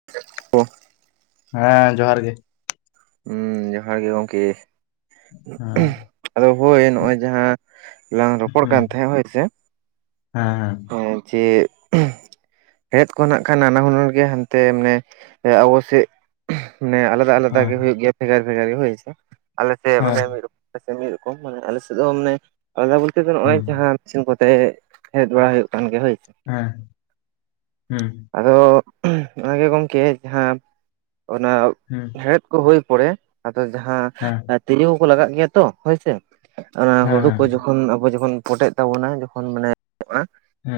[unintelligible] ᱦᱮᱸ ᱡᱚᱦᱟᱨ ᱜᱮ᱾ ᱦᱩᱸ ᱡᱚᱦᱟᱨ ᱜᱮ ᱜᱚᱝᱠᱮ᱾ ᱦᱮᱸ ᱟᱫᱚ ᱦᱳᱭ ᱱᱚᱜ-ᱚᱭ ᱡᱟᱦᱟᱸ ᱞᱟᱝ ᱨᱚᱯᱚᱲ ᱠᱟᱱ ᱛᱟᱦᱮᱸᱜ ᱦᱳᱭ ᱥᱮ᱾ ᱦᱮᱸᱻ᱾ ᱦᱮᱸ ᱡᱮ ᱠᱷᱮᱛ ᱠᱚ ᱱᱟᱜ ᱠᱷᱟᱱ ᱱᱟᱱᱟ ᱦᱩᱱᱟᱹᱨ ᱜᱮ ᱦᱟᱱᱛᱮ ᱢᱟᱱᱮ ᱟᱵᱚ ᱥᱮᱫ ᱢᱟᱱᱮ ᱟᱞᱟᱫᱟ ᱟᱞ ᱚᱱᱠᱟᱜ ᱦᱮᱸ ᱜᱮ ᱦᱮᱸ ᱦᱩᱭᱩᱜ ᱜᱮᱭᱟ ᱵᱷᱮᱜᱟᱨ ᱵᱷᱮᱜᱟᱨᱤ ᱦᱳᱭᱥᱮ, ᱟᱞᱮᱥᱮᱫ ᱦᱮᱸ ᱢᱟᱱᱮ ᱢᱤᱫ ᱨᱚᱠᱚᱢ ᱟᱞᱮ ᱥᱮᱫ ᱢᱤᱫ ᱨᱚᱠᱚᱢ ᱢᱟᱱᱮ ᱟᱞᱮᱥᱮᱫ ᱫᱚ ᱢᱟᱱᱮ ᱟᱞᱟᱫᱟ ᱵᱚᱞᱛᱮ ᱫᱚ ᱱᱚᱜ-ᱚᱭ ᱦᱩᱸ ᱡᱟᱦᱟᱸ᱾ ᱤᱥᱤᱱ ᱠᱚᱛᱮ, ᱦᱮᱡ ᱵᱟᱲᱟ ᱦᱩᱭᱩᱜ ᱠᱟᱱ ᱜᱮ ᱦᱳᱭ᱾ ᱦᱮᱸ ᱦᱩᱸ᱾ ᱟᱫᱚ ᱚᱱᱟᱜᱮ ᱜᱚᱢᱠᱮ ᱡᱟᱦᱟᱸ ᱚᱱᱟ ᱦᱩᱸ᱾ ᱦᱮᱲᱦᱮᱫ ᱠᱚ ᱦᱳᱭ ᱯᱚᱨᱮ, ᱟᱫᱚ ᱡᱟᱦᱟᱸ ᱦᱮᱸ ᱛᱤᱡᱩ ᱠᱚᱠᱚ ᱞᱟᱜᱟᱜ ᱜᱮᱭᱟ ᱛᱚ᱾ ᱦᱳᱭᱥᱮ ᱮ ᱦᱩᱲᱩ ᱠᱚ ᱦᱮᱸ ᱡᱚᱠᱷᱚᱱ ᱟᱵᱚ ᱡᱚᱠᱷᱚᱱ ᱯᱚᱴᱮᱜ ᱛᱟᱵᱚᱱᱟ, ᱡᱚᱠᱷᱚᱱ ᱢᱟᱱᱮ ᱟ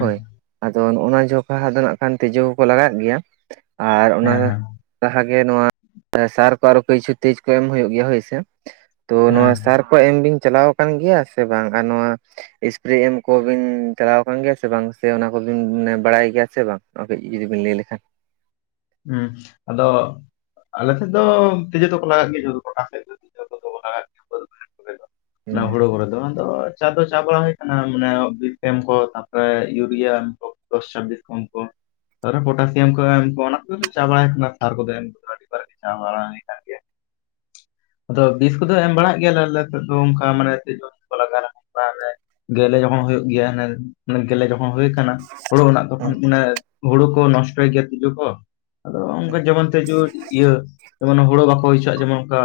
ᱦᱳᱭ᱾ ᱟᱫᱚ ᱱᱚᱜ-ᱱᱚᱣᱟ ᱡᱚᱠᱷᱟ ᱟᱫᱚ ᱦᱟᱜ-ᱠᱷᱟᱱ ᱛᱤᱡᱩ ᱠᱚᱠᱚ ᱞᱟᱜᱟᱜ ᱜᱮᱭᱟ ᱟᱨ ᱦᱮᱸ ᱚᱱᱟ᱾ ᱦᱮᱸ ᱡᱟᱦᱟᱸᱜᱮ ᱱᱚᱣᱟ᱾ ᱥᱟᱨ ᱠᱚ ᱟᱨᱚ ᱠᱤᱪᱷᱩ ᱛᱮᱡ ᱠᱚ ᱮᱢ ᱦᱳᱭᱳᱜ ᱜᱮᱭᱟ ᱦᱳᱭᱥᱮ᱾ ᱛᱚ ᱱᱚᱶᱟ ᱦᱮᱸ ᱥᱟᱨ ᱠᱚ ᱮᱢᱵᱤᱧ ᱪᱟᱞᱟᱣ ᱠᱟᱱᱜᱮᱭᱟ ᱥᱮ ᱵᱟᱝ ᱟᱨ ᱱᱚᱣᱟ᱾ ᱮᱥᱯᱨᱮ ᱮᱢ ᱠᱚᱵᱤᱱ ᱪᱟᱞᱟᱣ ᱟᱠᱟᱱ ᱜᱮᱭᱟ ᱥᱮ ᱵᱟᱝ, ᱥᱮ ᱚᱱᱟ ᱠᱚᱵᱤᱱᱮ ᱵᱟᱲᱟᱭ ᱜᱮᱭᱟ ᱥᱮ ᱵᱟᱝ᱾ ᱱᱚᱣᱟ ᱠᱟᱹᱡ ᱡᱩᱫᱤᱵᱤᱱ ᱞᱟᱹᱭ ᱞᱮᱠᱷᱟᱱ᱾ ᱦᱮᱸ ᱟᱫᱚ ᱟᱞᱮᱥᱮᱫ ᱫᱚ ᱛᱤᱡᱩ ᱫᱚᱠᱚ ᱞᱟᱜᱟᱜ ᱜᱮᱭᱟ ᱡᱚᱛᱚ ᱜᱚᱴᱟ ᱥᱮᱫ ᱫᱚ ᱛᱤᱡᱮ ᱠᱚ ᱞᱟᱜᱟᱜ ᱜᱮᱭᱟ ᱵᱟᱹᱫᱽ ᱵᱟᱹᱭᱦᱟᱹᱲ ᱠᱚᱨᱮ ᱫᱚ [inaudible] ᱚᱱᱟ ᱦᱩᱸ ᱦᱩᱲᱳ ᱠᱚᱨᱮ ᱫᱚ᱾ ᱟᱫᱚ ᱪᱟᱣ ᱫᱚ ᱪᱟᱣ ᱵᱟᱲᱟ ᱦᱩᱭ ᱟᱠᱟᱱᱟ ᱢᱟᱱᱮ ᱵᱤᱯᱮᱢ ᱠᱚ ᱛᱟᱨᱯᱚᱨᱮ ᱤᱭᱩᱨᱤᱭᱟ ᱫᱚᱥ ᱪᱷᱟᱵᱤᱥ ᱯᱟᱱ ᱠᱚ᱾ ᱛᱮ ᱯᱚᱴᱟᱥᱤᱭᱟᱢ ᱠᱚ ᱮᱢ ᱠᱚ ᱚᱱᱟ ᱠᱚ ᱪᱟ ᱵᱟᱲᱟᱭ ᱟᱠᱟᱱᱟ ᱥᱟᱨ ᱠᱚᱫᱚ ᱮᱢ ᱟᱹᱰᱤ ᱵᱟᱨ ᱪᱟᱣ ᱵᱟᱲᱟ ᱦᱳᱭ ᱟᱫᱚ ᱵᱤᱥ ᱠᱚᱫᱚ ᱮᱢ ᱵᱟᱲᱟᱜ ᱜᱮᱭᱟᱞᱮ ᱟᱞᱮ ᱥᱮᱫ ᱫᱚ ᱚᱱᱠᱟ ᱢᱟᱱᱮ ᱛᱤᱡᱳ ᱠᱚᱠᱚ ᱞᱟᱜᱟᱣ [unintelligible] ᱜᱮᱞᱮ ᱡᱚᱠᱷᱚᱱ ᱦᱳᱭᱳᱜ ᱜᱮᱭᱟ ᱦᱟᱱᱮ ᱜᱮᱞᱮ ᱡᱚᱠᱷᱚᱱ ᱦᱩᱭ ᱠᱟᱱᱟ, ᱦᱩᱲᱩ ᱨᱮᱱᱟᱜ ᱛᱚᱠᱷᱚᱱ ᱢᱟᱱᱮ ᱦᱩᱲᱩ ᱠᱚ ᱱᱚᱥᱴᱚᱭ ᱜᱮᱭᱟ ᱛᱤᱡᱩ ᱠᱚ᱾ ᱟᱫᱚ ᱚᱱᱠᱟ ᱡᱮᱢᱚᱱ ᱛᱮᱡᱳ, ᱤᱭᱟᱹ ᱡᱮᱢᱚᱱ ᱦᱩᱲᱳ ᱵᱟᱠᱚ ᱦᱳᱭ ᱦᱚᱪᱟᱣᱟᱜ-ᱟ ᱡᱮᱢᱚᱱ ᱚᱱᱠᱟ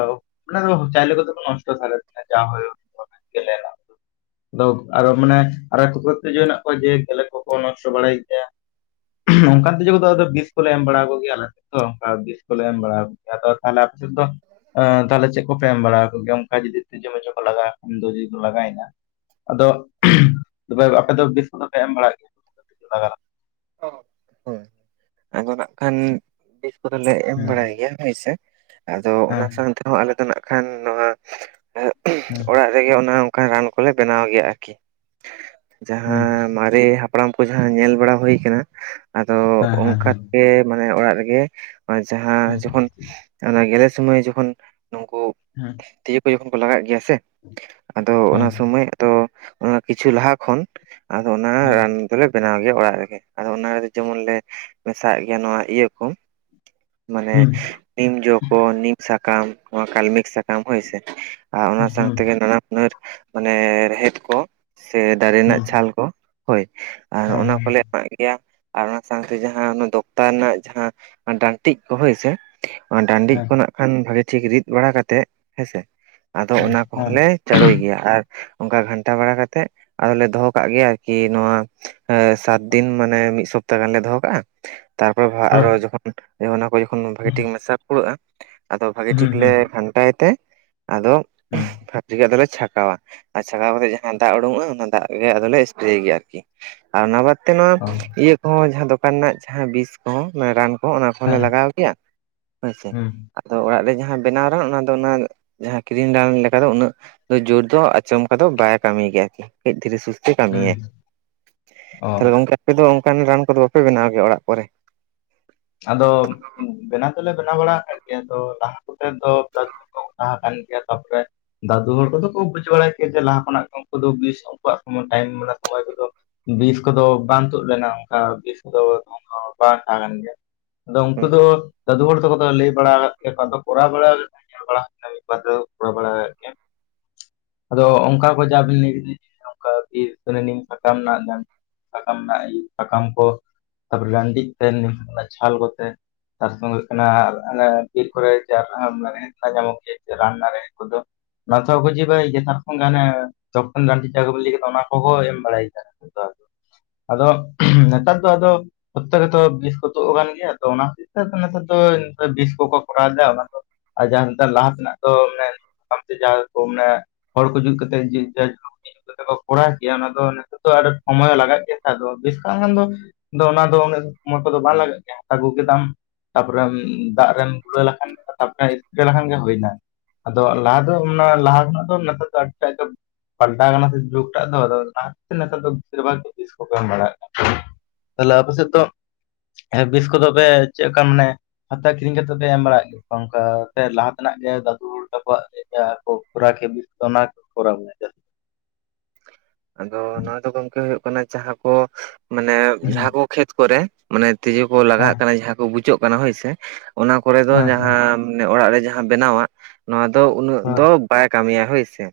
ᱟᱱᱟ ᱫᱚ ᱪᱟᱭᱞᱮ ᱠᱚᱫᱚ ᱠᱚ ᱱᱚᱥᱴᱚ ᱛᱟᱞᱮ ᱡᱟ ᱦᱳᱭᱳᱜ-ᱟ ᱜᱮᱞᱮ᱾ ᱟᱫᱚ ᱟᱨᱚ ᱢᱟᱱᱮ ᱟᱨ ᱛᱮᱡᱳ ᱢᱮᱱᱟᱜ ᱠᱚᱣᱟ ᱡᱮ ᱜᱮᱞᱮ ᱠᱚᱠᱚ ᱱᱚᱥᱴᱚ ᱵᱟᱲᱟᱭ ᱜᱮᱭᱟ᱾ ᱚᱱᱠᱟ ᱛᱮᱡᱳ ᱠᱚᱫᱚ ᱟᱫᱚ ᱵᱤᱥ ᱠᱚᱞᱮ ᱮᱢ ᱵᱟᱲᱟ ᱟᱠᱚ ᱜᱮᱭᱟ ᱟᱞᱮ ᱥᱮᱫ ᱫᱚ ᱚᱱᱠᱟ ᱵᱤᱥ ᱠᱚᱞᱮ ᱮᱢ ᱵᱟᱲᱟᱣ ᱟᱫᱚ ᱛᱟᱦᱚᱸᱞᱮ ᱟᱯᱮ ᱥᱮᱫ ᱫᱚ ᱮᱸᱻ᱾ ᱪᱮᱫ ᱠᱚᱯᱮ ᱮᱢ ᱵᱟᱲᱟ ᱟᱠᱚ ᱠᱚᱜᱮᱭᱟ ᱚᱱᱠᱟ ᱡᱩᱫᱤ ᱛᱤᱡᱳ ᱢᱮᱡᱳ ᱠᱚ ᱞᱟᱜᱟᱜ-ᱟ ᱩᱱ ᱫᱚ ᱡᱩᱫᱤᱢ ᱞᱟᱜᱟᱭᱮᱱᱟ᱾ ᱟᱫᱚ ᱛᱚᱵᱮ ᱟᱯᱮ ᱫᱚ ᱵᱮᱥ ᱠᱚᱫᱚ ᱯᱮ ᱮᱢ ᱵᱟᱲᱟᱜ ᱜᱮᱭᱟ ᱞᱟᱜᱟᱜᱼᱟ [inaudible] ᱟᱫᱚ ᱱᱟᱜ ᱠᱷᱟᱱ ᱵᱤᱥ ᱠᱚᱫᱚᱞᱮ ᱮᱢ ᱞᱮᱠᱷᱟᱱ? ᱵᱟᱲᱟᱭ ᱜᱮᱭᱟ ᱦᱳᱭᱥᱮ, ᱟᱫᱚ ᱦᱮᱸ ᱚᱱᱟ ᱥᱟᱶᱛᱮᱦᱚᱸ ᱟᱞᱮ ᱫᱚ ᱱᱟᱜ ᱠᱷᱟᱱ ᱱᱚᱣᱟ, ᱦᱮᱸ᱾ ᱚᱲᱟᱜ ᱨᱮᱜᱮ ᱚᱱᱮ ᱚᱱᱠᱟ ᱨᱟᱱ ᱠᱚᱞᱮ ᱵᱮᱱᱟᱣ ᱜᱮᱭᱟ ᱟᱨᱠᱤ, ᱡᱟᱦᱟ ᱦᱮᱸ ᱢᱟ ᱨᱮ ᱦᱟᱯᱲᱟᱢ ᱠᱚ ᱡᱟᱦᱟᱸ ᱧᱮᱞ ᱵᱟᱲᱟ ᱦᱩᱭ ᱟᱠᱟᱱᱟ ᱟᱫᱚ ᱦᱮᱸ ᱦᱮᱸ ᱦᱮᱸ ᱚᱱᱠᱟ ᱦᱮᱸ ᱛᱮ ᱜᱮ ᱢᱟᱱᱮ ᱚᱲᱟᱜ ᱨᱮᱜᱮ, ᱟᱨ ᱡᱟᱦᱟᱸ ᱡᱚᱠᱷᱚᱱ ᱚᱱᱟ ᱜᱮᱞᱮ ᱥᱩᱢᱟᱹᱭ ᱡᱚᱠᱷᱚᱱ ᱱᱩᱠᱩ ᱦᱮᱸ᱾ ᱛᱮᱡᱳ ᱠᱚ ᱡᱚᱠᱷᱚᱱ ᱠᱚ ᱞᱟᱜᱟᱜ ᱜᱮᱭᱟ ᱥᱮ ᱟᱫᱚ ᱦᱮᱸ ᱚᱱᱟ ᱦᱮᱸ ᱥᱩᱢᱟᱹᱭ ᱛᱚ ᱚᱱᱟ ᱠᱤᱪᱷᱩ ᱞᱟᱦᱟ ᱠᱷᱚᱱ ᱟᱫᱚ ᱚᱱᱟ ᱨᱟᱱ ᱦᱮᱸ᱾ ᱫᱚᱞᱮ ᱵᱮᱱᱟᱣ ᱜᱮᱭᱟ ᱚᱲᱟᱜ ᱨᱮᱜᱮ ᱟᱫᱚ ᱚᱱᱟ ᱨᱮᱫᱚ ᱡᱮᱢᱚᱱ ᱞᱮ ᱢᱮᱥᱟ ᱦᱟᱜ ᱜᱮᱭᱟ ᱱᱚᱣᱟ ᱤᱭᱟᱹ ᱠᱚ᱾ ᱢᱟᱱᱮ ᱦᱩᱸ ᱱᱤᱢ ᱡᱚ ᱠᱚ ᱱᱤᱢ ᱥᱟᱠᱟᱢ ᱱᱚᱣᱟ ᱠᱟᱞᱢᱤᱠ ᱥᱟᱠᱟᱢ ᱦᱳᱭᱥᱮ, ᱟᱨ ᱚᱱᱟ ᱦᱩᱸ ᱥᱟᱶ ᱦᱩᱸ ᱛᱮᱜᱮ ᱱᱟᱱᱟ ᱦᱩᱱᱟᱹᱨ ᱢᱟᱱᱮ ᱨᱮᱦᱮᱫ ᱠᱚ ᱥᱮ ᱫᱟᱨᱮ ᱨᱮᱱᱟᱜ ᱦᱮᱸ ᱪᱷᱟᱞ ᱠᱚ, ᱦᱳᱭ ᱟᱨ ᱚᱱᱟ ᱦᱮᱸ ᱠᱚᱞᱮ ᱟᱨᱟᱜ ᱜᱮᱭᱟ ᱟᱨ ᱚᱱᱟ ᱥᱟᱶᱛᱮ ᱡᱟᱦᱟᱸ ᱫᱚᱠᱛᱟ ᱨᱮᱱᱟᱜ ᱡᱟᱦᱟᱸ ᱰᱟᱱᱴᱤᱡᱽ ᱠᱚ ᱦᱳᱭ ᱥᱮ, ᱰᱟᱺᱰᱤᱡᱽ ᱦᱮᱸ ᱠᱷᱚᱱᱟᱜ ᱠᱷᱟᱱ ᱵᱷᱟᱜᱤ ᱴᱷᱤᱠ ᱨᱤᱫ ᱵᱟᱲᱟ ᱠᱟᱛᱮᱜ ᱦᱮᱸᱥᱮ ᱟᱫᱚ ᱦᱮᱸ ᱚᱱᱟ ᱦᱮᱸ ᱠᱚᱦᱚᱸᱞᱮ ᱪᱟᱲᱩᱭ ᱜᱮᱭᱟ, ᱟᱨ ᱚᱱᱠᱟ ᱜᱷᱟᱱᱴᱟ ᱵᱟᱲᱟ ᱠᱟᱛᱮᱫ, ᱟᱫᱚᱞᱮ ᱫᱚᱦᱚ ᱠᱟᱜ ᱜᱮᱭᱟ ᱟᱨᱠᱤ ᱱᱚᱣᱟ ᱥᱟᱛᱫᱤᱱ ᱢᱟᱱᱮ ᱢᱤᱫᱽ ᱥᱚᱯᱛᱟ ᱜᱟᱱᱞᱮ ᱫᱚᱦᱚ ᱠᱟᱜᱼᱟ᱾ ᱛᱟᱨᱯᱚᱨᱮ ᱟᱨᱚ ᱡᱚᱠᱷᱚᱱ ᱚᱱᱟ ᱠᱚ ᱡᱚᱠᱷᱚᱱ ᱵᱷᱟᱹᱜᱤ ᱴᱷᱤᱠ ᱢᱮᱥᱟ ᱯᱩᱨᱟᱹᱜᱼᱟ᱾ ᱟᱫᱚ ᱵᱷᱟᱜᱮ ᱦᱩᱸ ᱴᱷᱤᱠ ᱞᱮ ᱦᱩᱸ ᱜᱷᱟᱱᱴᱟᱭ ᱛᱮ ᱟᱫᱚ, ᱦᱩᱸ ᱨᱮᱜᱮ ᱟᱫᱚᱞᱮ ᱪᱷᱟᱠᱟᱣᱟ ᱟᱨ ᱪᱷᱟᱠᱟᱣ ᱠᱟᱛᱮ ᱡᱟᱦᱟᱸ ᱫᱟᱜ ᱩᱰᱩᱠᱚᱜᱼᱟ ᱚᱱᱟ ᱫᱟᱜ ᱜᱮ ᱟᱫᱚᱞᱮ ᱮᱥᱯᱮᱨᱮ ᱜᱮᱭᱟ ᱟᱨᱠᱤ᱾ ᱚᱱᱟ ᱵᱟᱫᱛᱮ ᱱᱚᱣᱟ ᱚ ᱤᱭᱟᱹ ᱠᱚᱦᱚᱸ ᱡᱟᱦᱟᱸ ᱫᱚᱠᱟᱱ ᱨᱮᱱᱟᱜ ᱡᱟᱦᱟᱸ ᱵᱤᱥ ᱠᱚᱦᱚᱸ ᱨᱟᱱ ᱠᱚ ᱚᱱᱟ ᱦᱚᱸᱞᱮ ᱦᱮᱸ ᱞᱟᱜᱟᱣ ᱜᱮᱭᱟ ᱦᱳᱭᱥᱮ᱾ ᱦᱩᱸ ᱟᱫᱚ ᱚᱲᱟᱜ ᱨᱮ ᱡᱟᱸᱦᱟ ᱵᱮᱱᱟᱣ ᱨᱮᱦᱚᱸ ᱚᱱᱟ ᱫᱚ ᱚᱱᱟ ᱡᱟᱦᱟᱸ ᱠᱤᱨᱤᱧ ᱨᱟᱲ ᱞᱮᱠᱟᱫᱚ ᱩᱱᱟᱹᱜ ᱡᱳᱨ ᱫᱚ ᱟᱪᱚᱢᱠᱟ ᱫᱚ ᱵᱟᱭ ᱠᱟᱹᱢᱤ ᱜᱮᱭᱟ ᱟᱨᱠᱤ᱾ ᱠᱟᱹᱡᱽ ᱫᱷᱤᱨᱮ ᱥᱩᱥᱛᱤ ᱠᱟᱹᱢᱤᱭᱟᱭ ᱦᱩᱸ ᱚ ᱛᱚ ᱜᱚᱢᱠᱮ᱾ ᱟᱯᱮ ᱫᱚ ᱚᱱᱠᱟᱱ ᱨᱟᱱ ᱠᱚᱫᱚ ᱵᱟᱯᱮ ᱵᱮᱱᱟᱣ ᱜᱮᱭᱟ ᱚᱲᱟᱜ ᱠᱚᱨᱮ᱾ ᱟᱫᱚ ᱵᱮᱱᱟᱣ ᱫᱚᱞᱮ ᱛᱚᱞᱟ ᱵᱟᱲᱟᱜ ᱟᱠᱟᱫ ᱜᱮᱭᱟ ᱟᱫᱚ ᱞᱟᱦᱟ ᱠᱚᱛᱮ ᱫᱚ ᱫᱟᱫᱩ ᱦᱚᱲ ᱠᱚ ᱛᱚᱞᱟ ᱠᱟᱱ ᱜᱮᱭᱟ ᱛᱟᱯᱚᱨᱮ᱾ ᱫᱟᱹᱫᱩ ᱦᱚᱲ ᱠᱚᱫᱚ ᱠᱚ ᱵᱩᱡᱽ ᱵᱟᱲᱟᱭ ᱠᱮᱭᱟ ᱡᱮ ᱞᱟᱦᱟ ᱠᱷᱚᱱᱟᱜ ᱜᱮ ᱩᱱᱠᱩ ᱫᱚ ᱵᱤᱥ ᱩᱱᱠᱩᱣᱟᱜ ᱥᱚᱢᱚᱭ ᱴᱟᱭᱤᱢ ᱢᱮᱱᱟᱜ ᱥᱚᱢᱚᱭ ᱠᱚᱫᱚ᱾ ᱵᱤᱥ ᱠᱚᱫᱚ ᱵᱟᱝ ᱛᱩᱫ ᱞᱮᱱᱟ ᱚᱱᱠᱟ ᱵᱤᱥ ᱠᱚᱫᱚ ᱫᱚ ᱵᱟᱝ ᱛᱟᱦᱮᱸ ᱠᱟᱱ ᱜᱮᱭᱟ᱾ ᱟᱫᱚ ᱦᱩᱸ ᱩᱱᱠᱩ ᱫᱚ ᱫᱟᱹᱫᱩ ᱦᱚᱲ ᱛᱚᱠᱚ ᱫᱚ ᱞᱟᱹᱭ ᱵᱟᱲᱟ ᱟᱠᱟᱫ ᱜᱮᱭᱟ ᱠᱚ ᱠᱚᱨᱟᱣ ᱵᱟᱲᱟ ᱟᱠᱟᱱᱟ ᱧᱮᱞ ᱵᱟᱲᱟ ᱟᱠᱟᱱᱟ᱾ ᱢᱤᱫᱽ ᱵᱟᱨᱫᱦᱟᱣ ᱠᱚᱨᱟᱣ ᱵᱟᱲᱟ ᱟᱠᱟᱜ ᱜᱮᱭᱟ᱾ ᱟᱫᱚ ᱚᱝᱠᱟ ᱠᱚ ᱡᱟᱵᱤᱱᱟᱹᱭᱚᱱᱠᱟ ᱥᱤ ᱥᱟᱠᱟ ᱢᱮᱱᱟᱜ ᱵᱮ [unintelligible] ᱥᱟᱠᱟᱢ ᱱᱟᱜ ᱥᱟᱠᱟᱢ ᱠᱚ ᱛᱟᱨᱯᱚᱨ ᱨᱟᱱᱫᱤᱡᱽ ᱛᱮᱞ ᱚᱱᱟ ᱪᱷᱟᱞ ᱠᱚᱛᱮ᱾ ᱛᱟᱨᱥᱚᱸᱜᱮ ᱦᱩᱭᱩᱜ ᱠᱟᱱᱟ ᱚᱱᱮ ᱵᱤᱨ ᱠᱚᱨᱮ ᱡᱟᱨ ᱦᱟᱢ ᱢᱟᱱᱮ᱾ ᱞᱮᱠᱦᱟ ᱧᱟᱢᱚᱜ ᱜᱮᱭᱟ ᱨᱟᱱ ᱫᱟᱨᱮ ᱠᱚᱫᱚ᱾ ᱚᱱᱟ ᱛᱚ ᱠᱚ ᱡᱤ ᱵᱟᱲᱟᱭ ᱜᱮᱭᱟ ᱛᱟᱨ ᱵᱦᱟᱝᱜᱟ ᱟᱱᱮ ᱛᱚᱠᱷᱚᱱ ᱨᱟᱱ ᱡᱟᱜᱟ ᱰᱤᱱ ᱞᱟᱹᱭ ᱠᱮᱫᱽ ᱚᱱᱟ ᱠᱚᱦᱚᱸᱭ ᱮᱢ ᱵᱟᱲᱟᱭ ᱜᱮᱭᱟ᱾ ᱟᱫᱚ ᱱᱮᱛᱟᱨ ᱫᱚ ᱟᱫᱚ ᱯᱚᱨᱛᱮ ᱨᱮᱛᱚ ᱵᱤᱥᱠᱚ ᱛᱚ ᱠᱟᱱ ᱜᱮᱭᱟ ᱛᱚ ᱚᱱᱟ ᱦᱚᱛᱮᱜ ᱛᱮ ᱟᱫᱚ ᱱᱮᱛᱟᱨ ᱫᱚ ᱵᱤᱥ ᱠᱚᱠᱚ ᱠᱚᱨᱟᱣᱫᱟ ᱚᱱᱟ ᱫᱚ ᱟᱨ ᱡᱟᱦᱟᱸ ᱱᱮᱛᱟᱨ ᱞᱟᱦᱟ ᱛᱮᱱᱟᱜ ᱫᱚ ᱢᱟᱱᱮ ᱡᱟᱦᱟᱸ ᱠᱚ ᱢᱟᱱᱮ ᱦᱚᱲ ᱠᱩ ᱡᱩᱛ ᱠᱟᱛᱮ ᱡᱮ ᱡᱟᱭ ᱤᱱᱠᱟ ᱠᱟᱛᱮ ᱠᱚᱨᱟᱣ ᱜᱮᱭᱟ ᱚᱱᱟ ᱫᱚ ᱱᱤᱛᱚᱜ ᱫᱚ ᱟᱨ ᱥᱚᱢᱚᱭ ᱞᱟᱜᱟᱜ ᱜᱮᱭᱟ ᱟᱫᱚ ᱵᱮᱥ ᱠᱷᱟᱱ ᱫᱚ ᱟᱫᱚ ᱚᱱᱟ ᱫᱚ ᱩᱱᱟᱹᱜ ᱥᱚᱢᱚᱭ ᱠᱚᱫᱚ ᱵᱟᱝ ᱞᱟᱜᱟᱜ ᱜᱮᱭᱟ ᱟᱹᱜᱩ ᱠᱮᱫᱟᱢ᱾ ᱛᱟᱯᱚᱨᱮᱢ ᱫᱟᱜ ᱨᱮᱢ ᱜᱩᱨᱟᱹᱣ ᱞᱮᱠᱷᱟᱱ ᱛᱯᱨᱯᱨᱮ ᱥᱯᱨᱮ ᱞᱮᱠᱷᱟᱱ ᱜᱮ ᱦᱩᱭᱱᱟ। ᱟᱫᱚ ᱞᱟᱦᱟ ᱫᱚ ᱚᱱᱟ ᱞᱟᱦᱟ ᱠᱷᱚᱱᱟᱜ ᱫᱚ ᱱᱮᱛᱟᱨ ᱫᱚ ᱟᱹᱰᱤᱴᱟᱜ ᱜᱮ ᱯᱟᱞᱴᱟᱣ ᱠᱟᱱᱟ ᱥᱮ ᱡᱩᱜᱽᱴᱟᱜ ᱫᱚ ᱟᱫᱚ ᱚᱱᱟ ᱦᱚᱛᱮᱛᱮᱡ ᱛᱮ ᱱᱮᱛᱟᱨ ᱫᱚ ᱵᱮᱥᱤᱨ ᱵᱷᱟᱜᱽ ᱜᱮ ᱵᱤᱥ ᱠᱚᱠᱚ ᱮᱢ ᱵᱟᱲᱟᱭᱮᱫ ᱠᱟᱱ। ᱛᱟᱦᱞᱮ ᱟᱯᱮ ᱥᱮᱫ ᱫᱚ ᱦᱮᱸ ᱵᱤᱥ ᱠᱚᱫᱚ ᱯᱮ ᱪᱮᱫ ᱞᱮᱠᱟ ᱢᱟᱱᱮ ᱚᱱᱠᱟ ᱠᱤᱨᱤᱧ ᱠᱟᱛᱮᱫ ᱯᱮ ᱮᱢ ᱵᱟᱲᱟᱭᱮᱫ ᱜᱮᱭᱟ ᱚᱱᱠᱟ ᱞᱟᱦᱟ ᱛᱮᱱᱟᱜ ᱜᱮ ᱫᱟᱫᱩ ᱛᱟᱠᱚᱣᱟᱜ ᱞᱮᱠᱟ ᱠᱚ ᱠᱚᱨᱟᱣ [inaudible] ᱵᱤᱥ [unintelligible] ᱟᱫᱚ ᱱᱚᱣᱟ ᱫᱚ ᱜᱚᱝᱠᱮ ᱦᱩᱭᱩᱜ ᱠᱟᱱᱟ ᱡᱟᱦᱟᱸ ᱠᱚ ᱢᱟᱱᱮ ᱦᱮᱸ ᱡᱟᱦᱟᱸ ᱠᱚ ᱠᱷᱮᱛ ᱠᱚᱨᱮ ᱢᱟᱱᱮ ᱛᱤᱡᱩ ᱠᱚ ᱦᱮᱸ ᱦᱮᱸ ᱞᱟᱜᱟᱜ ᱠᱟᱱᱟ ᱡᱟᱦᱟᱸ ᱠᱚ ᱵᱩᱪᱟᱹᱜ ᱠᱟᱱᱟ ᱦᱳᱭᱥᱮ। ᱚᱱᱟ ᱠᱚᱨᱮ ᱫᱚ ᱦᱮᱸ ᱡᱟᱦᱟᱸ ᱢᱟᱱᱮ ᱚᱲᱟᱜ ᱨᱮ ᱡᱟᱦᱟᱸ ᱵᱮᱱᱟᱣᱟᱜ ᱱᱚᱣᱟ ᱫᱚ ᱩᱱᱟᱹᱜ ᱫᱚ ᱵᱟᱭ ᱠᱟᱹᱢᱤᱭᱟ ᱦᱳᱭ ᱥᱮ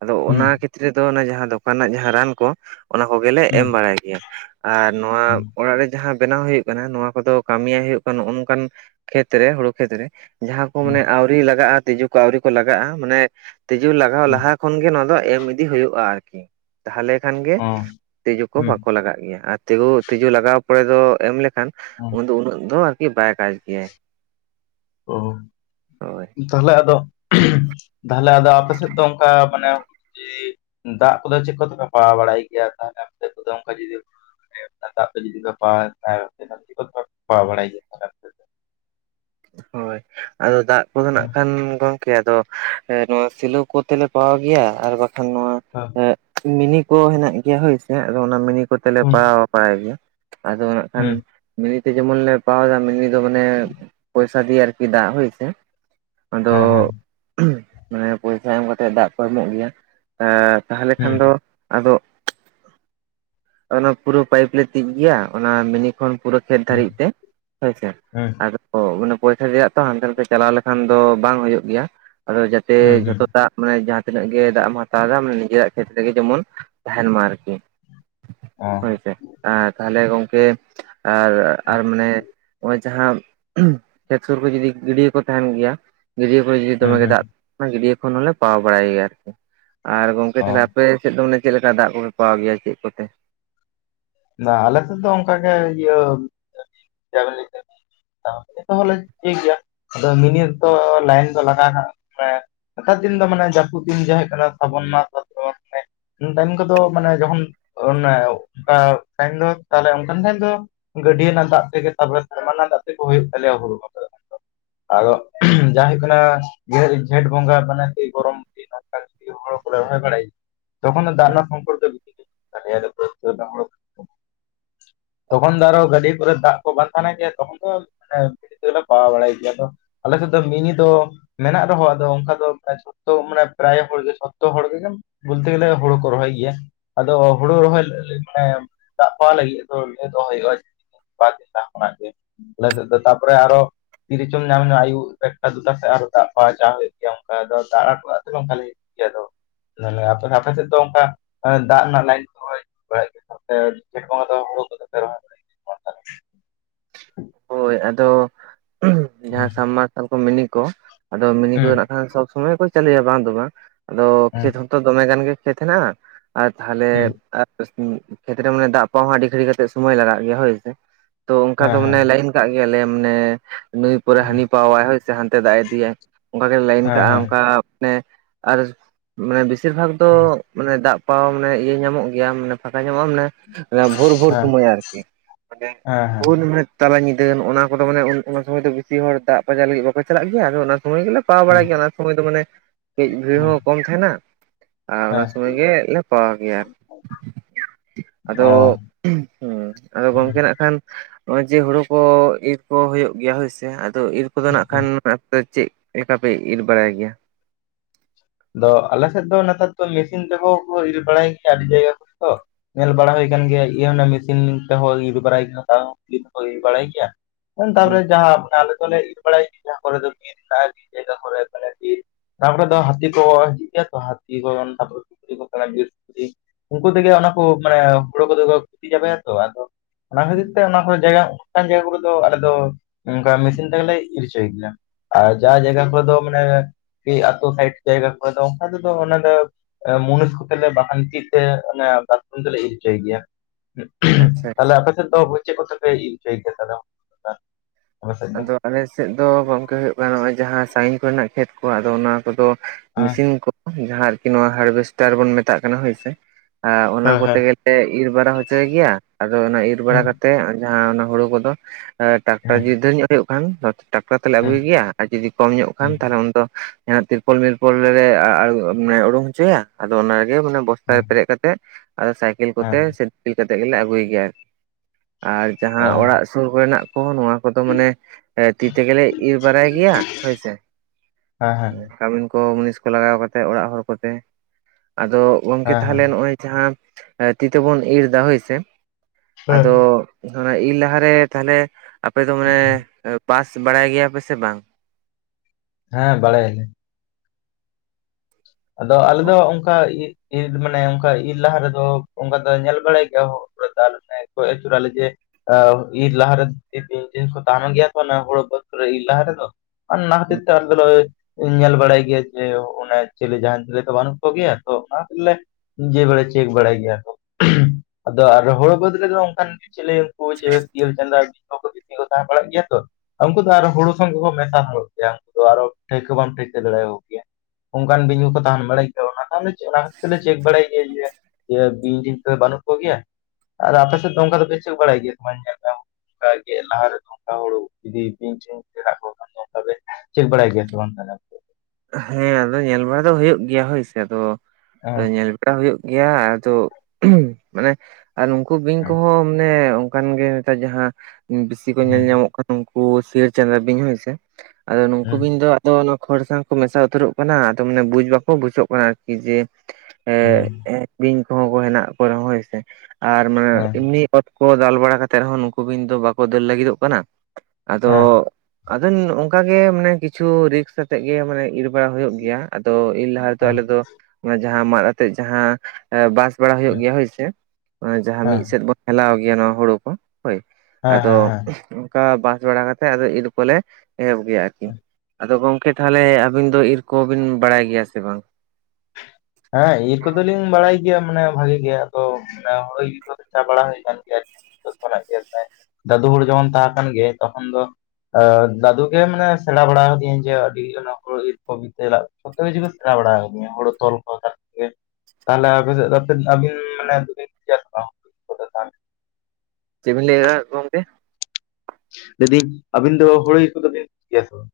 ᱟᱫᱚ ᱦᱩᱸ ᱚᱱᱟ ᱠᱷᱮᱛᱨᱮ ᱫᱚ ᱚᱱᱟ ᱡᱟᱦᱟᱸ ᱫᱚᱠᱟᱱ ᱱᱟᱜ ᱡᱟᱦᱟᱸ ᱨᱟᱱ ᱠᱚ ᱚᱱᱟ ᱠᱚᱜᱮᱞᱮ ᱦᱩᱸ ᱮᱢ ᱵᱟᱲᱟᱭ ᱜᱮᱭᱟ ᱟᱨ ᱱᱚᱣᱟ ᱦᱩᱸ ᱚᱲᱟᱜ ᱨᱮ ᱡᱟᱦᱟᱸ ᱵᱮᱱᱟᱣ ᱦᱩᱭᱩᱜ ᱠᱟᱱᱟ ᱱᱚᱣᱟ ᱠᱚᱫᱚ ᱠᱟᱹᱢᱤᱭ ᱦᱩᱭᱩᱜ ᱠᱟᱱᱟ ᱱᱚᱜ ᱱᱚᱝᱠᱟᱱ ᱠᱷᱮᱛᱨᱮ ᱦᱩᱲᱩ ᱠᱷᱮᱛᱨᱮ ᱡᱟᱦᱟᱸ ᱠᱚ ᱦᱩᱸ ᱢᱟᱱᱮ ᱟᱣᱨᱤ ᱞᱟᱜᱟᱜᱼᱟ ᱛᱤᱡᱩ ᱠᱚ ᱟᱣᱨᱤ ᱠᱚ ᱞᱟᱜᱟᱜᱼᱟ ᱢᱟᱱᱮ ᱛᱤᱡᱩ ᱞᱟᱜᱟᱣ ᱦᱩᱸ ᱞᱟᱦᱟ ᱠᱷᱚᱱ ᱜᱮ ᱱᱚᱣᱟ ᱫᱚ ᱮᱢ ᱤᱫᱤ ᱦᱩᱭᱩᱜᱼᱟ ᱟᱨᱠᱤ। ᱛᱟᱦᱚᱞᱮ ᱠᱷᱟᱱ ᱜᱮ ᱚ ᱛᱤᱡᱩ ᱠᱚ ᱦᱩᱸ ᱵᱟᱠᱚ ᱞᱟᱜᱟᱜ ᱜᱮᱭᱟ ᱟᱨ ᱛᱤᱜᱩ ᱛᱤᱡᱩ ᱞᱟᱜᱟᱣ ᱯᱚᱨᱮ ᱫᱚ ᱮᱢ ᱞᱮᱠᱷᱟᱱ ᱦᱩᱸ ᱩᱱ ᱫᱚ ᱩᱱᱟᱹᱜ ᱫᱚ ᱟᱨᱠᱤ ᱵᱟᱭ ᱠᱟᱡ ᱜᱮᱭᱟᱭ। ᱚ ᱦᱳᱭ ᱛᱟᱦᱚᱞᱮ ᱟᱫᱚ ᱛᱟᱦᱚᱞᱮ ᱟᱫᱚ ᱟᱯᱮ ᱥᱮᱫ ᱫᱚ ᱚᱱᱠᱟ ᱢᱟᱱᱮ ᱫᱟᱜ ᱠᱚᱫᱚ ᱪᱮᱫ ᱠᱚᱛᱮ ᱯᱮ ᱯᱟᱲᱟᱣ ᱵᱟᱲᱟᱭ ᱜᱮᱭᱟ ᱛᱟᱦᱚᱞᱮ ᱟᱯᱮ ᱠᱚᱫᱚ ᱚᱱᱠᱟ ᱡᱩᱫᱤ ᱯᱮ ᱡᱩᱫᱤ [inaudible] ᱯᱟᱲᱟᱭ ᱵᱟᱲᱟᱭ ᱜᱮᱭᱟ? ᱦᱳᱭ ᱟᱫᱚ ᱫᱟᱜ ᱠᱚᱫᱚ ᱱᱟᱜ ᱠᱷᱟᱱ ᱜᱚᱝ ᱠᱮ ᱟᱫᱚ ᱱᱚᱭᱟ ᱥᱮᱞᱳ ᱠᱚᱛᱮ ᱞᱮ ᱯᱟᱲᱟᱭ ᱜᱮᱭᱟ ᱟᱨ ᱵᱟᱠᱷᱟᱱ ᱱᱚᱣᱟ [inaudible] ᱢᱤᱱᱤ ᱠᱚ ᱦᱮᱱᱟᱜ ᱜᱮᱭᱟ ᱦᱳᱭᱥᱮ ᱟᱫᱚ ᱚᱱᱟ ᱢᱤᱱᱤ ᱠᱚᱛᱮ ᱞᱮ ᱦᱩᱸ ᱯᱟᱲᱟ ᱯᱟᱭᱟᱭ ᱜᱮᱭᱟ᱾ ᱟᱫᱚ ᱱᱟᱜ ᱠᱷᱟᱱ ᱦᱮᱸ ᱢᱤᱱᱤ ᱛᱮ ᱡᱮᱢᱚᱱ ᱞᱮ ᱯᱟᱣᱭᱟᱶᱫᱟ ᱢᱱᱤ ᱫᱚ ᱢᱟᱱᱮ ᱯᱚᱭᱥᱟ ᱫᱤᱭᱮ ᱟᱨᱠᱤ ᱫᱟᱜ ᱦᱩᱭ ᱥᱮ, ᱦᱮᱸ ᱟᱫᱚ ᱢᱟᱱᱮ ᱯᱚᱭᱥᱟ ᱮᱢ ᱠᱟᱛᱮᱜ ᱫᱟᱜ ᱠᱚ ᱮᱢᱚᱜ ᱜᱮᱭᱟ, ᱛᱟᱦᱞᱮ ᱠᱷᱟᱱ ᱦᱩᱸ ᱫᱚ, ᱟᱫᱚ ᱚᱱᱟ ᱯᱩᱨᱟᱹ ᱯᱟᱭᱤᱯ ᱞᱮ ᱛᱤᱡ ᱜᱮᱭᱟ ᱚᱱᱟ ᱢᱤᱱᱤ ᱠᱷᱚᱱ ᱯᱩᱨᱟᱹ ᱠᱷᱮᱛ ᱦᱩᱸ ᱫᱷᱟᱹᱨᱤᱡ ᱛᱮ, ᱦᱳᱭ ᱥᱮ ᱦᱩᱸ ᱟᱫᱚ ᱚᱱᱟ ᱯᱚᱭᱥᱟ ᱨᱮᱭᱟᱜ ᱛᱚ ᱦᱟᱱᱛᱮ ᱱᱟᱛᱮ ᱪᱟᱞᱟᱣ ᱞᱮᱠᱷᱟᱱ ᱫᱚ ᱵᱟᱝ ᱦᱩᱭᱩᱜ ᱜᱮᱭᱟ ᱟᱫᱚ ᱡᱟᱛᱮ ᱦᱩᱸ ᱦᱩᱸ ᱡᱷᱚᱛᱚ ᱴᱟᱜ ᱢᱟᱱᱮ ᱡᱟᱦᱟᱸ ᱛᱤᱱᱟᱹᱜ ᱜᱮ ᱫᱟᱜ ᱮᱢ ᱦᱟᱛᱟᱣ ᱫᱟᱢ ᱢᱟᱱᱮ ᱱᱤᱡᱮᱨᱟᱜ ᱠᱷᱮᱛ ᱨᱮᱜᱮ ᱡᱮᱢᱚᱱ ᱛᱟᱦᱮᱱᱢᱟ ᱟᱨᱠᱤ᱾ ᱚ ᱦᱳᱭᱥᱮ ᱟᱨ ᱛᱟᱦᱚᱞᱮ ᱜᱚᱝᱠᱮ ᱟᱨ ᱟᱨ ᱢᱟᱱᱮ ᱱᱚᱜ-ᱚᱭ ᱡᱟᱦᱟᱸ ᱠᱷᱮᱛ ᱥᱩᱨ ᱠᱚᱨᱮ ᱡᱩᱫᱤ ᱜᱟᱹᱰᱭᱟᱹ ᱠᱚ ᱛᱟᱦᱮᱱ ᱜᱮᱭᱟ ᱜᱟᱹᱰᱭᱟᱹ ᱠᱚᱨᱮ ᱡᱩᱫᱤ ᱦᱩᱸ ᱫᱚᱢᱮᱜᱮ ᱦᱩᱸ ᱫᱟᱜ ᱚᱱᱟ ᱜᱟᱹᱰᱭᱟᱹ ᱠᱷᱚᱱ ᱦᱚᱸᱞᱮ ᱯᱟᱣᱟᱶ ᱵᱟᱲᱟᱭ ᱜᱮᱭᱟ ᱟᱨᱠᱤ ᱟᱨ ᱜᱚᱝᱠᱮ ᱚ ᱛᱟᱦᱚᱞᱮ ᱟᱯᱮ ᱥᱮᱫ ᱫᱚ ᱢᱟᱱᱮ ᱪᱮᱫ ᱞᱮᱠᱟ ᱫᱟᱜ ᱠᱚᱯᱮ ᱯᱟᱣᱟᱶ ᱜᱮᱭᱟ ᱪᱮᱫ ᱠᱚᱛᱮ? ᱟᱞᱮ ᱥᱮᱫ ᱫᱚ ᱚᱱᱠᱟᱜᱮ ᱤᱭᱟᱹ [unintelligible] ᱦᱮᱸ ᱛᱚ ᱛᱟᱦᱚᱞᱮ ᱴᱷᱤᱠ ᱜᱮᱭᱟ ᱟᱫᱚ ᱢᱤᱱᱤ ᱠᱚ ᱞᱟᱭᱤᱱ ᱫᱚ ᱞᱟᱦᱟ ᱦᱟᱸᱜ [unintelligible] ᱱᱮᱛᱟᱨ ᱫᱤᱱ ᱫᱚ ᱢᱟᱱᱮ ᱡᱟᱹᱯᱩᱫ ᱫᱤᱱ ᱡᱟ ᱦᱩᱭᱩᱜ ᱠᱟᱱᱟ ᱥᱨᱟᱵᱚᱱ ᱢᱟᱥ ᱵᱷᱟᱫᱽᱫᱨᱚ ᱢᱟᱱᱮ ᱚᱱᱟ ᱴᱟᱭᱤᱢ ᱠᱚᱫᱚ ᱢᱟᱱᱮ ᱡᱚᱠᱷᱚᱱ ᱚᱱᱟ ᱚᱱᱠᱟ ᱴᱟᱭᱤᱢ ᱫᱚ ᱛᱟᱦᱞᱮ ᱚᱱᱠᱟᱱ ᱴᱟᱭᱤᱢ ᱫᱚ ᱜᱟᱹᱰᱭᱟᱹ ᱨᱮᱱᱟᱜ ᱫᱟᱜ ᱛᱮᱜᱮ ᱛᱯᱚᱨᱮ ᱥᱮᱢᱟ ᱨᱮᱱᱟᱜ ᱫᱟᱜ ᱛᱮᱜᱮ ᱦᱩᱭᱩᱜ ᱛᱟᱞᱮᱭᱟ ᱦᱩᱲᱩ ᱠᱚ ᱫᱚ᱾ ᱟᱫᱚ ᱡᱟ ᱦᱩᱭᱩᱜ ᱠᱟᱱᱟ ᱡᱷᱮᱸᱴ ᱵᱚᱸᱜᱟ ᱢᱟᱱᱮ ᱥᱮᱭ ᱜᱚᱨᱚᱢ ᱫᱤᱱ ᱚᱱᱠᱟ ᱡᱚᱠᱷᱚᱡ ᱦᱩᱲᱩ ᱠᱚᱞᱮ ᱨᱚᱦᱚᱭ ᱵᱟᱲᱟᱭᱟ, ᱛᱠᱷᱚᱱ ᱫᱚ ᱫᱟᱜ ᱨᱮᱱᱟᱜ ᱥᱚᱝᱠᱚᱴ ᱫᱚ ᱵᱮᱥᱤ ᱜᱮ [inaudible] ᱛᱟᱞᱮᱭᱟ [unintelligible] ᱛᱚᱠᱷᱚᱱ ᱫᱚ ᱟᱨᱚ ᱜᱟᱹᱰᱤᱭᱟᱹ ᱠᱚᱨᱮ ᱫᱟᱜ ᱠᱚ ᱵᱟᱝ ᱛᱟᱦᱮᱱᱟ ᱜᱮᱭᱟ ᱛᱚᱠᱷᱱ ᱫᱚ ᱢᱟᱱᱮ ᱢᱤᱱᱤ ᱛᱮᱜᱮ ᱯᱟᱣᱟᱶ ᱵᱟᱲᱟᱭ ᱜᱮᱭᱟ ᱟᱫᱚ᱾ ᱟᱞᱮ ᱥᱮᱫ ᱫᱚ ᱢᱤᱱᱤ ᱫᱚ ᱢᱮᱱᱟᱜ ᱨᱮᱦᱚᱸ ᱟᱫᱚ ᱚᱱᱠᱟ ᱫᱚ ᱢᱟᱱᱮ ᱡᱷᱚᱛᱚ ᱢᱟᱱᱮ ᱯᱨᱟᱭ ᱦᱚᱲ ᱜᱮ ᱡᱷᱚᱛᱛᱚ ᱦᱚᱲ ᱜᱮᱜᱮᱢ ᱵᱚᱞᱛᱮ ᱜᱮᱞᱮ ᱦᱳᱲᱚ ᱠᱚ ᱨᱚᱦᱚᱭ ᱜᱮᱭᱟ, ᱟᱫᱚ ᱦᱩᱲᱩ ᱨᱚᱦᱚᱭ ᱢᱟᱱᱮ ᱫᱟᱜ ᱯᱟᱣᱟᱶ ᱞᱟᱹᱜᱤᱫ ᱟᱫᱚ ᱞᱟᱹᱭᱟ ᱫᱚᱦᱚᱭ ᱦᱩᱭᱩᱜᱼᱟ [unintelligible] ᱠᱷᱚᱱᱟᱜ ᱜᱮ ᱟᱞᱮ ᱥᱮᱫ ᱫᱚ ᱛᱟᱯᱚᱨᱮ ᱟᱨᱚ ᱛᱤᱨᱮᱪᱚᱢ ᱧᱟᱢ ᱤᱧᱼᱟ ᱟᱭᱩᱵ ᱮᱠᱴᱟ ᱫᱩᱴᱟ ᱥᱮᱫ ᱟᱨᱚ ᱫᱟᱜ ᱯᱟᱣᱟᱶ ᱪᱟᱜ ᱦᱩᱭᱩᱜ ᱜᱮᱭᱟ ᱚᱱᱠᱟ ᱫᱚ ᱫᱟᱜ [unintelligible] ᱜᱮ ᱟᱫᱚ, [unintelligible] ᱟᱯᱮ ᱟᱯᱮ ᱥᱮᱫ ᱫᱚ ᱚᱱᱠᱟ ᱫᱟᱜ ᱨᱮᱱᱟᱜ ᱞᱟᱭᱤᱱ ᱠᱚᱫᱚ ᱳᱣ ᱮᱚ ᱪᱮᱫ ᱠᱚ ᱢᱮᱛᱟᱜᱼᱟ? [unintelligible] ᱦᱳᱭ ᱟᱫᱚ ᱡᱟᱦᱟᱸ ᱦᱩᱸ ᱥᱟᱢ ᱢᱟᱨᱟᱥᱟᱞ ᱠᱚ, ᱢᱤᱱᱤ ᱠᱚ᱾ ᱟᱫᱚ ᱢᱤᱱᱤ ᱠᱚᱫᱚ ᱦᱩᱸ ᱦᱱᱟᱜ ᱠᱷᱟᱱ ᱥᱚᱵ ᱥᱚᱢᱚᱭ ᱠᱚ ᱪᱟᱹᱞᱩᱭᱟ ᱵᱟᱝ ᱫᱚ ᱵᱟᱝ, ᱟᱫᱚ ᱦᱩᱸ ᱠᱷᱮᱛ ᱦᱚᱸ ᱛᱚ ᱫᱚᱢᱮ ᱜᱟᱱ ᱜᱮ ᱠᱷᱮᱛ ᱦᱮᱱᱟᱜᱼᱟ ᱟᱨ ᱛᱟᱦᱚᱞᱮ ᱦᱮᱸ ᱦᱮᱸ ᱦᱮᱸ ᱟᱨ ᱠᱷᱮᱛ ᱨᱮ ᱢᱟᱱᱮ ᱫᱟᱜ ᱯᱟᱣᱭᱟᱶ ᱦᱚᱸ ᱟᱹᱰᱤ ᱜᱷᱟᱹᱲᱤᱡ ᱠᱟᱛᱮᱝ ᱥᱚᱢᱚᱭ ᱞᱟᱜᱟᱜ ᱜᱮᱭᱟ ᱦᱳᱭ ᱥᱮ ᱛᱚ ᱚᱱᱠᱟ ᱦᱮᱸ ᱫᱚ ᱦᱮᱸ ᱢᱟᱱᱮ ᱞᱟᱭᱤᱱ ᱠᱟᱜ ᱜᱮᱭᱟ ᱞᱮ ᱢᱟᱱᱮ ᱱᱟᱹᱭ ᱯᱚᱨᱮ ᱦᱟᱱᱤ ᱯᱟᱣᱟᱭᱟᱶᱟᱭ ᱦᱳᱭ ᱥᱮ ᱦᱟᱱᱛᱮ ᱫᱟᱜ ᱮ ᱤᱫᱤᱭᱟᱭ, ᱚᱱᱠᱟ ᱜᱮᱭ ᱞᱟᱭᱤᱱ ᱠᱟᱜᱼᱟ ᱦᱮᱸ ᱚᱱᱠᱟ ᱱᱮ ᱟᱨ ᱢᱟᱱᱮ ᱵᱮᱥᱤᱨ ᱵᱷᱟᱜᱽ ᱫᱚ ᱢᱟᱱᱮ ᱫᱟᱜ ᱯᱟᱣᱟᱶ ᱢᱟᱱᱮ ᱤᱭᱟᱹ ᱧᱟᱢᱚᱜ ᱜᱮᱭᱟ ᱢᱟᱱᱮ ᱯᱷᱟᱸᱠᱟ ᱧᱟᱢᱚᱜᱼᱟ ᱢᱟᱱᱮ ᱚᱱᱟ ᱵᱷᱳᱨ ᱵᱷᱳᱨ ᱥᱚᱢᱚᱭ ᱟᱨᱠᱤ ᱢᱟᱱᱮ ᱵᱷᱳᱨ ᱢᱟᱱᱮ ᱛᱟᱞᱟ ᱧᱤᱫᱟᱹ ᱚᱱᱟ ᱠᱚᱫᱚ ᱢᱟᱱᱮ ᱚᱱᱟ ᱥᱚᱢᱚᱭ ᱫᱚ ᱵᱤᱥᱤ ᱦᱚᱲ ᱫᱟᱜ ᱯᱟᱸᱡᱟ ᱞᱟᱹᱜᱤᱫ ᱵᱟᱠᱚ ᱪᱟᱞᱟᱜ ᱜᱮᱭᱟ ᱟᱫᱚ ᱚᱱᱟ ᱥᱚᱢᱚᱭ ᱜᱮᱞᱮ ᱯᱟᱣᱟᱶ ᱦᱮᱸ ᱦᱮᱸ ᱵᱟᱲᱟᱭ ᱜᱮᱭᱟ ᱚᱱᱟ ᱥᱚᱢᱚᱭ ᱫᱚ ᱢᱟᱱᱮ ᱠᱟᱹᱡ ᱵᱷᱤᱲ ᱦᱚᱸ ᱠᱚᱢ ᱛᱟᱦᱮᱱᱟ᱾ ᱟᱨ ᱚᱱᱟ ᱦᱮᱸ ᱥᱚᱢᱚᱭ ᱜᱮ ᱞᱮ ᱯᱟᱣᱟᱶ ᱜᱮᱭᱟ ᱟᱨᱠᱤ᱾ ᱚ ᱟᱫᱚ ᱦᱩᱸ ᱟᱫᱚ ᱦᱩᱸ ᱜᱚᱝᱠᱮ ᱱᱟᱜ ᱠᱷᱟᱱ ᱱᱚᱜᱼᱚᱭ ᱡᱮ ᱦᱳᱲᱳ ᱠᱚ ᱤᱨ ᱠᱚ ᱦᱩᱭᱩᱜ ᱜᱮᱭᱟ ᱦᱳᱭᱥᱮ ᱟᱫᱚ ᱤᱨ ᱠᱚᱫᱚ ᱱᱟᱜ ᱦᱩᱸ ᱠᱷᱟᱱ ᱟᱯᱮ ᱫᱟ ᱪᱮᱫ ᱪᱮᱫ ᱞᱮᱠᱟᱯᱮ ᱤᱨ ᱵᱟᱲᱟᱭ ᱜᱮᱭᱟ? ᱫᱚ ᱟᱞᱮ ᱥᱮᱫ ᱫᱚ ᱱᱮᱛᱟᱨ ᱫᱚ ᱢᱮᱥᱤᱱ ᱛᱮᱠᱚ ᱠᱚ ᱤᱨ ᱵᱟᱲᱟᱭ ᱜᱮᱭᱟ ᱟᱹᱰᱤ ᱡᱟᱭᱜᱟ ᱠᱚᱛᱚ᱾ ᱧᱮᱞ ᱵᱟᱲᱟ ᱦᱩᱭ ᱠᱟᱱ ᱜᱮᱭᱟ ᱤᱭᱟᱹ ᱢᱟᱱᱮ ᱢᱮᱥᱤᱱ ᱛᱮᱦᱚᱸ ᱤᱨ ᱵᱟᱲᱟᱭ ᱜᱮ [unintelligible] ᱤᱨ ᱦᱳᱭ ᱵᱟᱲᱟᱭ ᱜᱮᱭᱟ᱾ ᱦᱩᱸ ᱛᱟᱯᱚᱨᱮ ᱡᱟᱦᱟᱸ ᱢᱟᱱᱮ ᱟᱞᱮ ᱠᱚᱞᱮ ᱤᱨ ᱵᱟᱲᱟᱭᱟ ᱜᱮᱭᱟ ᱡᱟᱦᱟ ᱠᱚᱨᱮ ᱫᱚ ᱵᱤᱨ ᱢᱮᱛᱟᱜᱼᱟ ᱵᱤᱨ [unintelligible] ᱛᱟᱨᱯᱚᱨ ᱫᱚ ᱦᱟᱛᱤ ᱛᱚ [unintelligible] ᱜᱷᱚᱱᱴᱚ ᱠᱚ ᱦᱤᱡᱩ᱾ ᱡᱮ [unintelligible] ᱩᱱᱠᱩ ᱛᱮᱜᱮ ᱚᱱᱟ ᱠᱚ ᱢᱟᱱᱮ ᱦᱩᱲᱳ ᱠᱚᱫᱚ ᱠᱷᱩᱴᱤ ᱪᱟᱵᱟᱭᱟᱛᱚ ᱟᱫᱚ᱾ ᱚᱱᱟ ᱠᱷᱟᱹᱛᱤᱨ ᱛᱮ ᱚᱱᱟ ᱠᱚ ᱡᱟᱭᱜᱟ ᱚᱱᱠᱟᱱ ᱡᱟᱭᱜᱟ ᱠᱚᱨᱮ ᱫᱚ ᱟᱞᱮ ᱫᱚ ᱚᱱᱠᱟ ᱢᱮᱥᱤᱱ ᱛᱮᱜᱮᱞᱮ ᱤᱨᱪᱚᱭ ᱜᱮᱭᱟ ᱟᱨ ᱡᱟᱦᱟ ᱡᱟᱭᱜᱟ ᱠᱚᱨᱮ ᱫᱚ ᱢᱟᱱᱮ ᱟᱛᱳ ᱥᱟᱭᱤᱰ ᱡᱟᱭᱜᱟ ᱠᱚ ᱚᱱᱠᱟ ᱛᱮᱫᱚ ᱚᱱᱟ ᱫᱚ ᱢᱩᱱᱤᱥ ᱠᱚᱛᱮᱞᱮ ᱵᱟᱠᱷᱟᱱ ᱛᱤ ᱛᱮ ᱚᱱᱮ ᱫᱟᱛᱨᱚᱢ ᱛᱮᱞᱮ ᱤᱨ ᱦᱚᱪᱚᱭ ᱜᱮᱭᱟ᱾ ᱩᱦ ᱟᱪᱪᱷᱟ ᱦᱚᱸ ᱟᱪᱪᱷᱟ ᱛᱟᱦᱚᱞᱮ ᱟᱯᱮ ᱥᱮᱫ ᱫᱚ ᱪᱮᱫ ᱠᱚᱛᱮ ᱯᱮ ᱤᱨ ᱤᱭᱩᱪᱚᱭ ᱜᱮᱭᱟ ᱛᱟᱦᱮ? ᱟᱫᱚ ᱟᱞᱮ ᱥᱮᱫ ᱫᱚ ᱜᱚᱝᱠᱮ ᱦᱩᱭᱩᱜ ᱠᱟᱱᱟ ᱱᱚᱜᱚᱭ ᱡᱟᱦᱟᱸ ᱥᱟᱜᱤᱧ ᱠᱚ ᱨᱮᱱᱟᱜ ᱠᱷᱮᱛ ᱠᱚ ᱟᱫᱚ ᱚᱱᱟ ᱠᱚᱫᱚ ᱦᱮᱸ ᱢᱮᱥᱤᱱ ᱠᱚ ᱡᱟᱦᱟᱸ ᱟᱨᱠᱤ ᱱᱚᱣᱟ ᱦᱟᱨᱵᱷᱮᱥᱴᱟᱨ ᱵᱚᱱ ᱢᱮᱛᱟᱜ ᱠᱟᱱᱟ ᱦᱳᱭᱥᱮ᱾ ᱟᱸ ᱚᱱᱟ ᱦᱮᱸ ᱠᱚᱛᱮ ᱦᱮᱸ ᱜᱮᱞᱮ ᱤᱨ ᱵᱟᱲᱟ ᱦᱚᱪᱚᱭ ᱜᱮᱭᱟ ᱟᱫᱚ ᱚᱱᱟ ᱤᱨ ᱵᱟᱲᱟ ᱦᱩᱸ ᱠᱟᱛᱮᱜ᱾ ᱡᱟᱦᱟᱸ ᱚᱱᱟ ᱦᱩᱲᱩ ᱠᱚᱫᱚ ᱴᱨᱟᱠᱴᱟᱨ ᱦᱩᱸ ᱡᱩᱫᱟᱹ ᱫᱷᱟᱹᱨ ᱧᱚᱜ ᱦᱳᱭᱜ ᱠᱷᱟᱱ ᱛᱚ᱾ ᱴᱟᱨᱟᱠᱴᱟᱨ ᱛᱮᱞᱮ ᱦᱩᱸ ᱟᱹᱜᱩᱭ ᱜᱮᱭᱟ ᱟᱨ ᱡᱩᱫᱤ ᱠᱚᱢ ᱧᱚᱜ ᱠᱷᱟᱱ ᱦᱩᱸ ᱛᱟᱦᱞᱮ ᱩᱱᱫᱚ ᱮᱸᱫ ᱛᱤᱨᱯᱚᱞ ᱢᱤᱨᱯᱚᱞᱮ ᱢᱟᱱᱮ ᱩᱰᱩᱠ ᱦᱚᱪᱚᱭᱟ ᱟᱫᱚ ᱚᱱᱟ ᱨᱮᱜᱮ ᱢᱟᱱᱮ ᱵᱚ ᱵᱚᱥᱛᱟ ᱨᱮ ᱦᱮᱸ ᱯᱮᱨᱮᱡ ᱠᱟᱛᱮ ᱟᱫᱚ ᱥᱟᱭᱠᱮᱞ ᱠᱚᱛᱮ ᱦᱮᱸ ᱥᱮ ᱫᱤᱯᱤᱞ ᱠᱟᱛᱮ ᱜᱮᱞᱮ ᱟᱹᱜᱩᱭ ᱜᱮᱭᱟ, ᱟᱨ ᱡᱟᱦᱟᱸ ᱚ ᱚᱲᱟᱜ ᱥᱩᱨ ᱠᱚᱨᱮᱱᱟᱜ ᱠᱚᱦᱚ ᱱᱚᱣᱟ ᱫᱚ ᱢᱟᱱᱮ ᱛᱤᱛᱮ ᱛᱮᱜᱮᱞᱮ ᱤᱨ ᱜᱮᱭᱟ ᱦᱳᱭ ᱥᱮ᱾ ᱦᱮᱸ ᱦᱮᱸ ᱠᱟᱢᱤᱱ ᱠᱚ ᱢᱩᱱᱤᱥ ᱞᱟᱜᱟᱣ ᱠᱟᱛᱮ ᱚᱲᱟᱜ ᱦᱚᱲ ᱠᱚᱛᱮ, ᱟᱫᱚ ᱜᱚᱢᱠᱮ ᱦᱮᱸ ᱦᱮᱸ ᱛᱟᱦᱚᱞᱮ ᱱᱚᱜᱼᱚᱭ ᱡᱟᱦᱟᱸ ᱛᱤ ᱛᱮᱵᱚᱱ ᱤᱨᱻ ᱮᱫᱟ ᱦᱳᱭ ᱥᱮ ᱦᱮᱸ ᱟᱫᱚ ᱚᱱᱟ ᱤᱨ ᱞᱟᱦᱟᱨᱮ ᱛᱟᱦᱚᱞᱮ ᱟᱯᱮᱫᱚ ᱢᱟᱱᱮ ᱵᱟᱥ ᱵᱟᱲᱟᱭ ᱜᱮᱭᱟ ᱯᱮ ᱥᱮ ᱵᱟᱝ? ᱦᱮᱸ ᱵᱟᱲᱟᱭ ᱟᱞᱮ᱾ ᱟᱫᱚ ᱟᱞᱮ ᱫᱚ ᱚᱱᱠᱟ ᱤ᱾ ᱤᱨ ᱢᱟᱱᱮ ᱚᱱᱠᱟ ᱤᱨ ᱞᱟᱦᱟ ᱨᱮᱫᱚ ᱚᱱᱠᱟ ᱫᱚ ᱧᱮᱞ ᱵᱟᱲᱟᱭ ᱜᱮᱭᱟ ᱜᱚᱡ ᱟᱹᱪᱩᱨᱟᱞᱮ ᱡᱮ᱾ ᱟ ᱤᱨ ᱞᱟᱦᱟᱨᱮ ᱵᱤᱧ ᱴᱤᱧ ᱠᱚ ᱛᱟᱦᱮᱱ ᱜᱮᱭᱟ ᱠᱚ ᱦᱩᱲᱩ ᱠᱷᱮᱫ ᱠᱚᱨᱮ ᱤᱨ ᱞᱟᱦᱟᱨᱮ ᱫᱚ᱾ ᱟᱨ ᱚᱱᱟ ᱠᱷᱟᱹᱛᱤᱨ ᱛᱮ ᱟᱞᱮ ᱫᱚᱞᱮ ᱧᱮᱞ ᱵᱟᱲᱟᱭ ᱜᱮᱭᱟ ᱡᱮ ᱚᱱᱮ᱾ ᱪᱮ ᱡᱟᱦᱟᱱ ᱛᱚ ᱵᱟᱹᱱᱩᱜ ᱠᱚᱜᱮᱭᱟ ᱛᱚ ᱢᱟᱜ ᱞᱮ᱾ ᱤᱡᱟᱹᱭ ᱵᱟᱲᱟᱭ ᱪᱮᱠ ᱵᱟᱲᱟᱭ ᱜᱮᱭᱟ ᱠᱚ ᱟᱫᱚ ᱟᱨᱚ ᱦᱳᱲᱳ ᱵᱟᱹᱫᱽ ᱨᱮᱫᱚ ᱚᱱᱠᱟᱱ᱾ ᱪᱤᱞᱟᱹ ᱩᱱᱠᱩ ᱥᱤᱭᱚᱞ ᱪᱟᱸᱫᱟ ᱵᱤᱧ ᱠᱚ ᱵᱮᱥᱤ ᱠᱚ ᱛᱟᱦᱮᱸ ᱵᱟᱲᱟᱜ ᱜᱮᱭᱟ ᱛᱚ? ᱩᱱᱠᱩ ᱫᱚ ᱟᱨᱚ ᱦᱩᱲᱩ ᱥᱚᱸᱜᱮ ᱠᱚ ᱢᱮᱥᱟ ᱜᱮᱭᱟ ᱩᱱᱠᱩ ᱫᱚ ᱟᱨᱚ ᱴᱷᱟᱹᱣᱠᱟᱹ ᱵᱟᱢ ᱴᱷᱟᱹᱣᱠᱟᱹ ᱫᱟᱲᱮ ᱟᱠᱠᱚ ᱜᱮᱭᱟ᱾ ᱚᱱᱠᱟᱱ ᱵᱤᱧ ᱜᱮᱠᱚ ᱛᱟᱦᱮᱱ ᱵᱟᱲᱟᱭ ᱜᱮᱭᱟ ᱚᱱᱟ ᱛᱟᱦᱮ ᱚᱱᱟ ᱠᱷᱟᱹᱛᱤᱨ ᱛᱮᱞᱮ ᱪᱮᱠ ᱵᱟᱲᱟᱭ ᱜᱮᱭᱟ ᱤᱭᱟᱹ᱾ ᱮᱭᱟ. ᱵᱤᱧ ᱴᱤᱧ ᱠᱚ ᱵᱟᱹᱱᱩᱜ ᱠᱚ ᱜᱮᱭᱟ ᱟᱨ ᱟᱯᱮ ᱥᱮᱫ ᱫᱚ ᱚᱱᱠᱟ ᱫᱚ ᱯᱮ ᱪᱮᱠ ᱵᱟᱲᱟᱭ ᱜᱮᱭᱟ ᱵᱟᱝ ᱧᱮᱞ ᱧᱟᱢ᱾ ᱮᱱᱠᱟ ᱜᱮ ᱞᱟᱦᱟᱨᱮ ᱫᱚᱝᱠᱟ ᱦᱩᱲᱩ ᱤᱫᱤ ᱤᱧ ᱪᱮ᱾ [unintelligible] ᱪᱮᱠ ᱵᱟᱲᱟᱭ ᱜᱮᱭᱟ ᱥᱮ ᱵᱟᱝ ᱛᱟᱦᱞᱮ? ᱫᱚ? ᱦᱮᱸ ᱟᱫᱚ ᱧᱮᱞ ᱵᱟᱲᱟ ᱫᱚ ᱦᱩᱭᱩᱜ ᱜᱮᱭᱟ ᱦᱳᱭᱥᱮ ᱟᱫᱚ ᱦᱮᱸ ᱧᱮᱞ᱾ ᱧᱮᱞ ᱵᱟᱲᱟ ᱦᱩᱭᱩᱜ ᱜᱮᱭᱟ ᱟᱫᱚ ᱢᱟᱱᱮ ᱟᱨ ᱱᱩᱠᱩ ᱵᱤᱧ ᱠᱚᱦᱚᱸ ᱢᱟᱱᱮ᱾ ᱚᱱᱠᱟᱱ ᱜᱮ ᱱᱮᱛᱟᱨ ᱡᱟᱦᱟᱸ ᱵᱮᱥᱤ ᱠᱚ ᱧᱮᱞ ᱦᱮᱸ ᱧᱟᱢᱚᱜ ᱠᱟᱱᱟ ᱩᱱᱠᱩ ᱥᱮᱭᱟᱹᱲ ᱪᱟᱸᱫᱟ ᱵᱤᱧ ᱦᱳᱭ ᱥᱮ? ᱟᱫᱚ ᱱᱩᱠᱩ ᱦᱮᱸ ᱵᱤᱱ ᱫᱚ ᱟᱫᱚ ᱠᱷᱚᱲ ᱥᱟᱣ᱾ ᱠᱚ ᱢᱮᱥᱟ ᱩᱛᱟᱹᱨᱚᱜ ᱠᱟᱱᱟ ᱟᱫᱚ ᱢᱟᱱᱮ ᱵᱩᱡ ᱵᱟᱠᱚ ᱵᱩᱡᱷᱟᱹᱜ ᱠᱟᱱᱟ ᱟᱨᱠᱤ ᱡᱮ᱾ ᱮᱸ ᱦᱮᱸ ᱵᱤᱧ ᱠᱚᱦᱚᱸ ᱠᱚ ᱦᱮᱱᱟᱜ ᱠᱚ ᱨᱮᱦᱚᱸ ᱦᱳᱭ ᱥᱮ ᱟᱨ ᱢᱟᱱᱮ ᱦᱮᱸ ᱮᱢᱱᱤ᱾ ᱚᱛ ᱠᱚᱦᱚ ᱫᱟᱞ ᱵᱟᱲᱟ ᱠᱟᱛᱮᱫ ᱨᱮᱦᱚᱸ ᱱᱩᱠᱩ ᱵᱤᱧ ᱫᱚ ᱵᱟᱠᱚ ᱫᱟᱹᱲ ᱞᱟᱹᱜᱤᱫᱚᱜ ᱠᱟᱱᱟ ᱟᱫᱚ᱾ ᱦᱮᱸ ᱟᱫᱚ ᱚᱱᱠᱟᱜᱮ ᱢᱟᱱᱮ ᱠᱤᱪᱷᱩ ᱨᱤᱠᱥ ᱠᱟᱛᱮᱜ ᱜᱮ ᱢᱟᱱᱮ ᱤᱨ ᱵᱟᱲᱟ ᱦᱩᱭᱩᱜ ᱜᱮᱭᱟ ᱟᱫᱚ᱾ ᱤᱨ ᱞᱟᱦᱟ ᱨᱮᱫᱚ ᱦᱮᱸ ᱟᱞᱮ ᱫᱚ ᱡᱟᱦᱟᱸ ᱢᱟᱫ ᱟᱛᱮᱜ ᱡᱟᱦᱟᱸ ᱮ ᱵᱟᱥ᱾ ᱵᱟᱲᱟᱭ ᱦᱩᱭᱩᱜ ᱜᱮᱭᱟ ᱦᱳᱭᱥᱮ ᱡᱟᱦᱟᱸ ᱦᱮᱸ ᱢᱤᱫ ᱥᱮᱫ ᱵᱚᱱ ᱦᱮᱞᱟᱣ ᱜᱮᱭᱟ ᱱᱚᱣᱟ ᱦᱩᱲᱩ ᱠᱚ᱾ ᱦᱳᱭ ᱦᱮᱸ ᱦᱮᱸ ᱟᱫᱚ ᱦᱮᱸ ᱚᱱᱠᱟ ᱵᱟᱥ ᱵᱟᱲᱟ ᱠᱟᱛᱮ ᱟᱫᱚ ᱤᱨ ᱯᱚᱞᱮ᱾ ᱮᱦᱚᱵ ᱜᱮᱭᱟ ᱟᱨᱠᱤ ᱟᱫᱚ ᱜᱚᱢᱠᱮ ᱛᱟᱦᱚᱞᱮ ᱟᱹᱵᱤᱱ ᱫᱚ ᱤᱨ ᱠᱚᱦᱚᱵᱤᱱ ᱵᱟᱲᱟᱭ ᱜᱮᱭᱟ ᱥᱮ ᱵᱟᱝ? ᱦᱮᱸ ᱤᱨ ᱠᱚᱫᱚᱞᱤᱧ ᱵᱟᱰᱟᱭ ᱜᱮᱭᱟ ᱢᱟᱱᱮ ᱵᱷᱟᱜᱤ ᱜᱮᱭᱟ ᱟᱫᱚ ᱢᱟᱱᱮ ᱦᱳᱭ ᱤᱫᱤ ᱠᱚ ᱪᱟ ᱵᱟᱲᱟ ᱦᱩᱭ ᱜᱮᱭᱟ ᱟᱨᱠᱤ ᱡᱚᱛᱚᱱᱟᱜ ᱜᱮ ᱛᱟᱦᱮᱸ ᱫᱟᱫᱩ ᱦᱚᱲ ᱡᱚᱠᱷᱚᱱ ᱛᱟᱦᱮᱸ ᱠᱟᱱ ᱜᱮᱭᱟ ᱛᱚᱠᱷᱚᱱ ᱫᱚ ᱫᱟᱫᱩ ᱜᱮ ᱢᱟᱱᱮ ᱥᱮᱲᱟ ᱵᱟᱲᱟ ᱦᱟᱹᱫᱤᱧᱟᱭ ᱡᱮ ᱟᱹᱰᱤ ᱚᱱᱠᱟ ᱠᱚ ᱤᱨ ᱵᱤᱛᱟᱹᱞᱟ᱾ ᱠᱚᱛᱚᱠ ᱥᱤᱱᱤᱥ ᱥᱮᱲᱟ ᱵᱟᱲᱟ ᱦᱟᱹᱫᱤᱧᱟ, ᱦᱚᱲᱩ ᱛᱚᱞ᱾ ᱚ [unintelligible] ᱛᱟᱦᱚᱞᱮ ᱟᱯᱮᱥᱮᱫ ᱟᱹᱵᱤᱱ ᱢᱟᱱᱮ ᱟᱹᱵᱤᱱ ᱪᱮᱜ ᱵᱤᱱ ᱞᱟᱹᱭᱮᱜᱼᱟ ᱜᱚᱝᱠᱮ ᱞᱟᱹᱭᱫᱟᱧ ᱟᱹᱵᱤᱱ ᱫᱚ ᱦᱩᱲᱩ ᱤᱨ ᱠᱚᱫᱚ ᱵᱤᱱ ᱟᱥᱮ ᱵᱟᱝ